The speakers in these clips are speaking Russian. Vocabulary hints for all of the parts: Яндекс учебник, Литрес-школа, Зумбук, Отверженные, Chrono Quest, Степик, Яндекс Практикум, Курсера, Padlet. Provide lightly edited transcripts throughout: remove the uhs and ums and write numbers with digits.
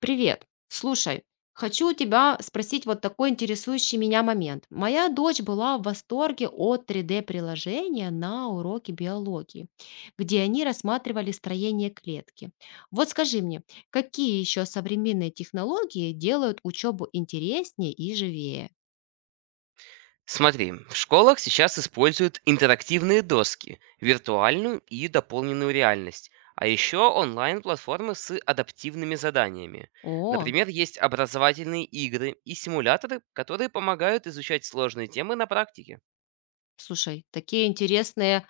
Привет. Слушай, хочу у тебя спросить вот такой интересующий меня момент. Моя дочь была в восторге от 3D-приложения на уроке биологии, где они рассматривали строение клетки. Вот скажи мне, какие еще современные технологии делают учебу интереснее и живее? Смотри, в школах сейчас используют интерактивные доски, виртуальную и дополненную реальность, а еще онлайн-платформы с адаптивными заданиями. О. Например, есть образовательные игры и симуляторы, которые помогают изучать сложные темы на практике. Слушай, такие интересные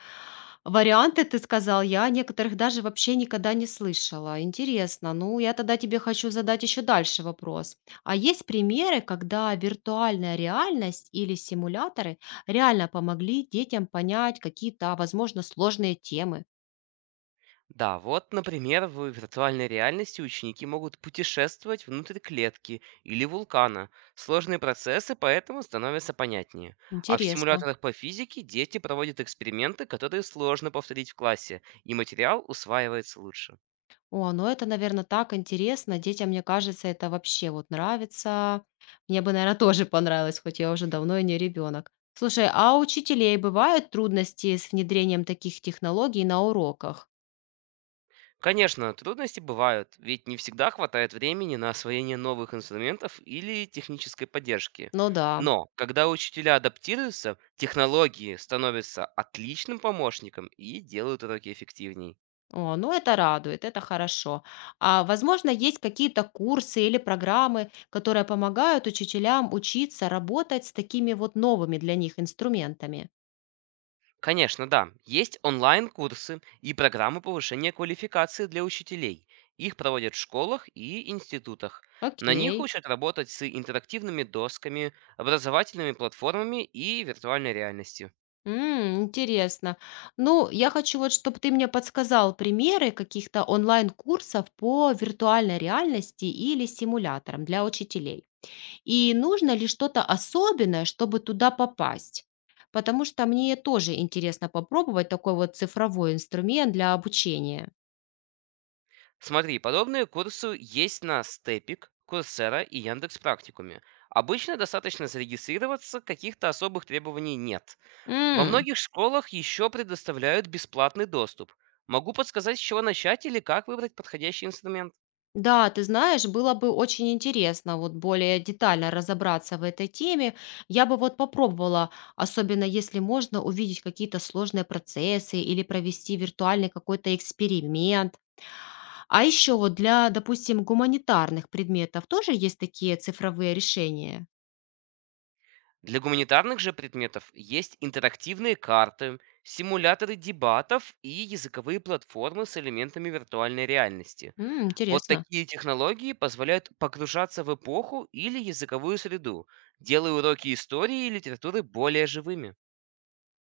варианты ты сказал. Я о некоторых даже вообще никогда не слышала. Интересно. Ну, я тогда тебе хочу задать еще дальше вопрос. А есть примеры, когда виртуальная реальность или симуляторы реально помогли детям понять какие-то, возможно, сложные темы? Да, вот, например, в виртуальной реальности ученики могут путешествовать внутрь клетки или вулкана. Сложные процессы поэтому становятся понятнее. А в Интересно. симуляторах по физике дети проводят эксперименты, которые сложно повторить в классе, и материал усваивается лучше. О, ну это, наверное, так интересно. Детям, мне кажется, это вообще вот нравится. Мне бы, наверное, тоже понравилось, хоть я уже давно и не ребенок. Слушай, а у учителей бывают трудности с внедрением таких технологий на уроках? Конечно, трудности бывают, ведь не всегда хватает времени на освоение новых инструментов или технической поддержки. Ну да. Но когда учителя адаптируются, технологии становятся отличным помощником и делают уроки эффективнее. О, ну это радует, это хорошо. А возможно, есть какие-то курсы или программы, которые помогают учителям учиться работать с такими вот новыми для них инструментами? Конечно, да. Есть онлайн-курсы и программы повышения квалификации для учителей. Их проводят в школах и институтах. На них Окей. учат работать с интерактивными досками, образовательными платформами и виртуальной реальностью. М, интересно. Ну, я хочу вот, чтобы ты мне подсказал примеры каких-то онлайн-курсов по виртуальной реальности или симуляторам для учителей. И нужно ли что-то особенное, чтобы туда попасть? Потому что мне тоже интересно попробовать такой вот цифровой инструмент для обучения. Смотри, подобные курсы есть на Степик, Курсера и Яндекс Практикуме. Обычно достаточно зарегистрироваться, каких-то особых требований нет. Во многих школах еще предоставляют бесплатный доступ. Могу подсказать, с чего начать или как выбрать подходящий инструмент. Да, ты знаешь, было бы очень интересно вот более детально разобраться в этой теме. Я бы вот попробовала, особенно если можно, увидеть какие-то сложные процессы или провести виртуальный какой-то эксперимент. А еще вот для, допустим, гуманитарных предметов тоже есть такие цифровые решения? Для гуманитарных же предметов есть интерактивные карты, симуляторы дебатов и языковые платформы с элементами виртуальной реальности. М, Вот интересно. такие технологии позволяют погружаться в эпоху или языковую среду, делая уроки истории и литературы более живыми.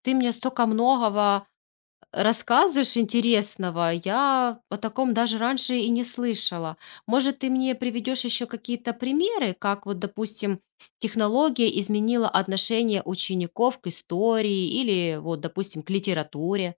Ты мне столько многого рассказываешь интересного. Я о таком даже раньше и не слышала. Может, ты мне приведешь еще какие-то примеры, как вот, допустим, технология изменила отношение учеников к истории или вот, допустим, к литературе?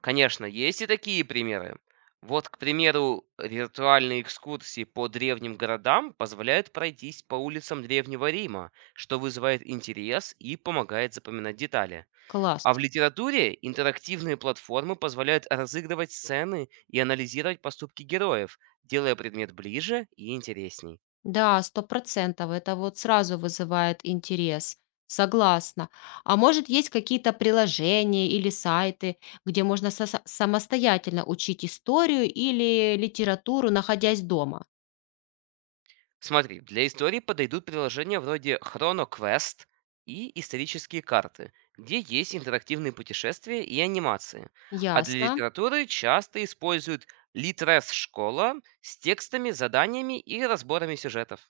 Конечно, есть и такие примеры. Вот, к примеру, виртуальные экскурсии по древним городам позволяют пройтись по улицам Древнего Рима, что вызывает интерес и помогает запоминать детали. Класс. А в литературе интерактивные платформы позволяют разыгрывать сцены и анализировать поступки героев, делая предмет ближе и интересней. Да, сто процентов. Это вот сразу вызывает интерес. Согласна. А может, есть какие-то приложения или сайты, где можно самостоятельно учить историю или литературу, находясь дома? Смотри, для истории подойдут приложения вроде Chrono Quest и исторические карты, где есть интерактивные путешествия и анимации. А для Ясно. литературы часто используют Литрес-школа с текстами, заданиями и разборами сюжетов.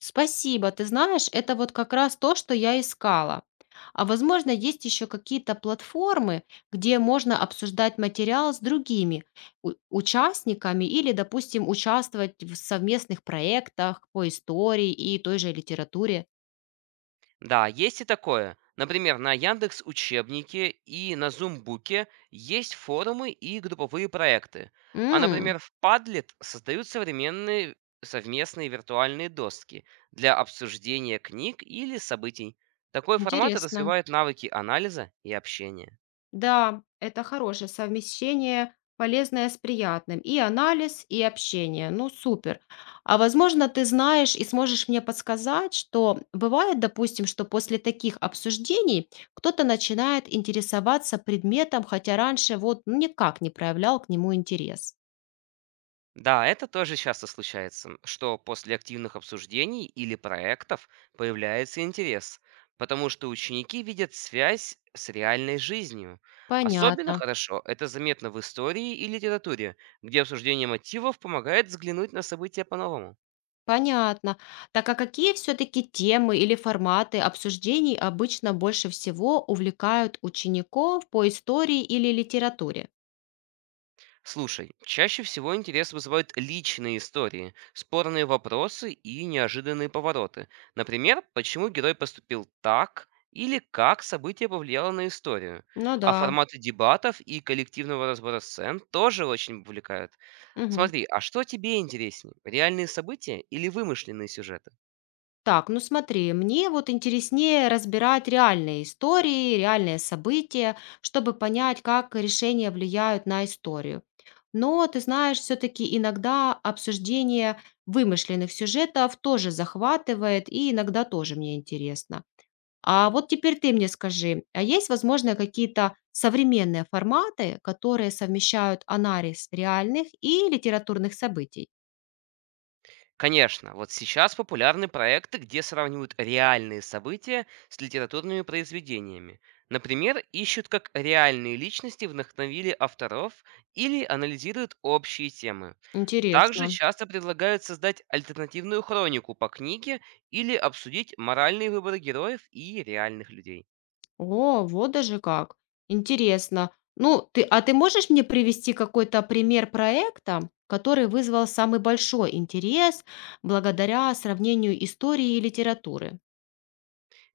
Спасибо. Ты знаешь, это вот как раз то, что я искала. А возможно, есть еще какие-то платформы, где можно обсуждать материал с другими участниками или, допустим, участвовать в совместных проектах по истории и той же литературе. Да, есть и такое. Например, на Яндекс учебнике и на Зумбуке есть форумы и групповые проекты. А, М, например, в Padlet создают современные совместные виртуальные доски для обсуждения книг или событий. Такой формат интересно. развивает навыки анализа и общения. Да, это хорошее совмещение, полезное с приятным. И анализ, и общение. Ну, супер. А возможно, ты знаешь и сможешь мне подсказать, что бывает, допустим, что после таких обсуждений кто-то начинает интересоваться предметом, хотя раньше вот ну, никак не проявлял к нему интерес. Да, это тоже часто случается, что после активных обсуждений или проектов появляется интерес, потому что ученики видят связь с реальной жизнью. Особенно Понятно. хорошо это заметно в истории и литературе, где обсуждение мотивов помогает взглянуть на события по-новому. Понятно. Так а какие все-таки темы или форматы обсуждений обычно больше всего увлекают учеников по истории или литературе? Слушай, чаще всего интерес вызывают личные истории, спорные вопросы и неожиданные повороты. Например, почему герой поступил так или как событие повлияло на историю. Ну А да. форматы дебатов и коллективного разбора сцен тоже очень увлекают. Мгм. Смотри, а что тебе интереснее? Реальные события или вымышленные сюжеты? Так, ну смотри, мне вот интереснее разбирать реальные истории, реальные события, чтобы понять, как решения влияют на историю. Но, ты знаешь, все-таки иногда обсуждение вымышленных сюжетов тоже захватывает, и иногда тоже мне интересно. А вот теперь ты мне скажи, а есть, возможно, какие-то современные форматы, которые совмещают анализ реальных и литературных событий? Конечно, вот сейчас популярны проекты, где сравнивают реальные события с литературными произведениями. Например, ищут, как реальные личности вдохновили авторов или анализируют общие темы. Также Интересно. часто предлагают создать альтернативную хронику по книге или обсудить моральные выборы героев и реальных людей. О, вот даже как. Интересно. Ну, ты, а ты можешь мне привести какой-то пример проекта, который вызвал самый большой интерес благодаря сравнению истории и литературы?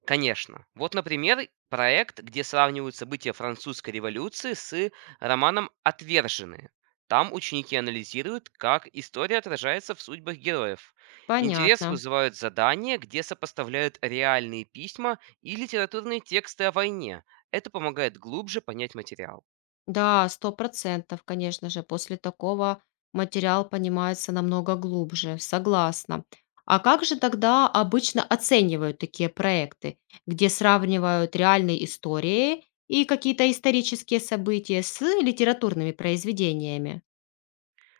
Конечно. Вот, например, проект, где сравнивают события французской революции с романом «Отверженные». Там ученики анализируют, как история отражается в судьбах героев. Интерес Понятно. вызывают задания, где сопоставляют реальные письма и литературные тексты о войне. Это помогает глубже понять материал. Да, 100%, конечно же, после такого материал понимается намного глубже, согласна. А как же тогда обычно оценивают такие проекты, где сравнивают реальные истории и какие-то исторические события с литературными произведениями?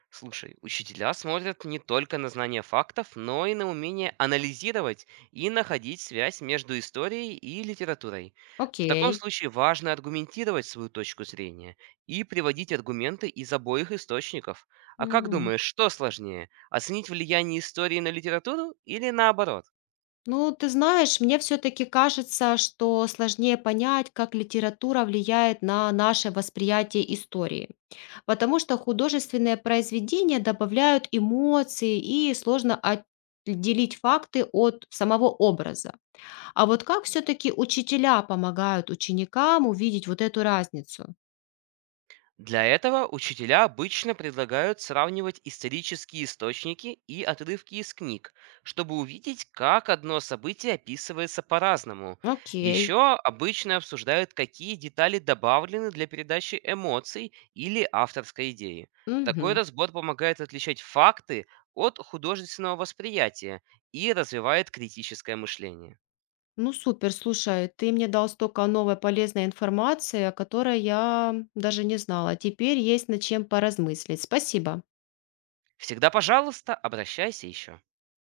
Слушай, учителя смотрят не только на знание фактов, но и на умение анализировать и находить связь между историей и литературой. В таком Окей. случае важно аргументировать свою точку зрения и приводить аргументы из обоих источников. А как М. думаешь, что сложнее, оценить влияние истории на литературу или наоборот? Ну, ты знаешь, мне все-таки кажется, что сложнее понять, как литература влияет на наше восприятие истории. Потому что художественные произведения добавляют эмоции и сложно отделить факты от самого образа. А вот как все-таки учителя помогают ученикам увидеть вот эту разницу? Для этого учителя обычно предлагают сравнивать исторические источники и отрывки из книг, чтобы увидеть, как одно событие описывается по-разному. Окей. Еще обычно обсуждают, какие детали добавлены для передачи эмоций или авторской идеи. Такой Мгм. разбор помогает отличать факты от художественного восприятия и развивает критическое мышление. Ну супер, слушай, ты мне дал столько новой полезной информации, о которой я даже не знала. Теперь есть над чем поразмыслить. Спасибо. Всегда, пожалуйста, обращайся еще.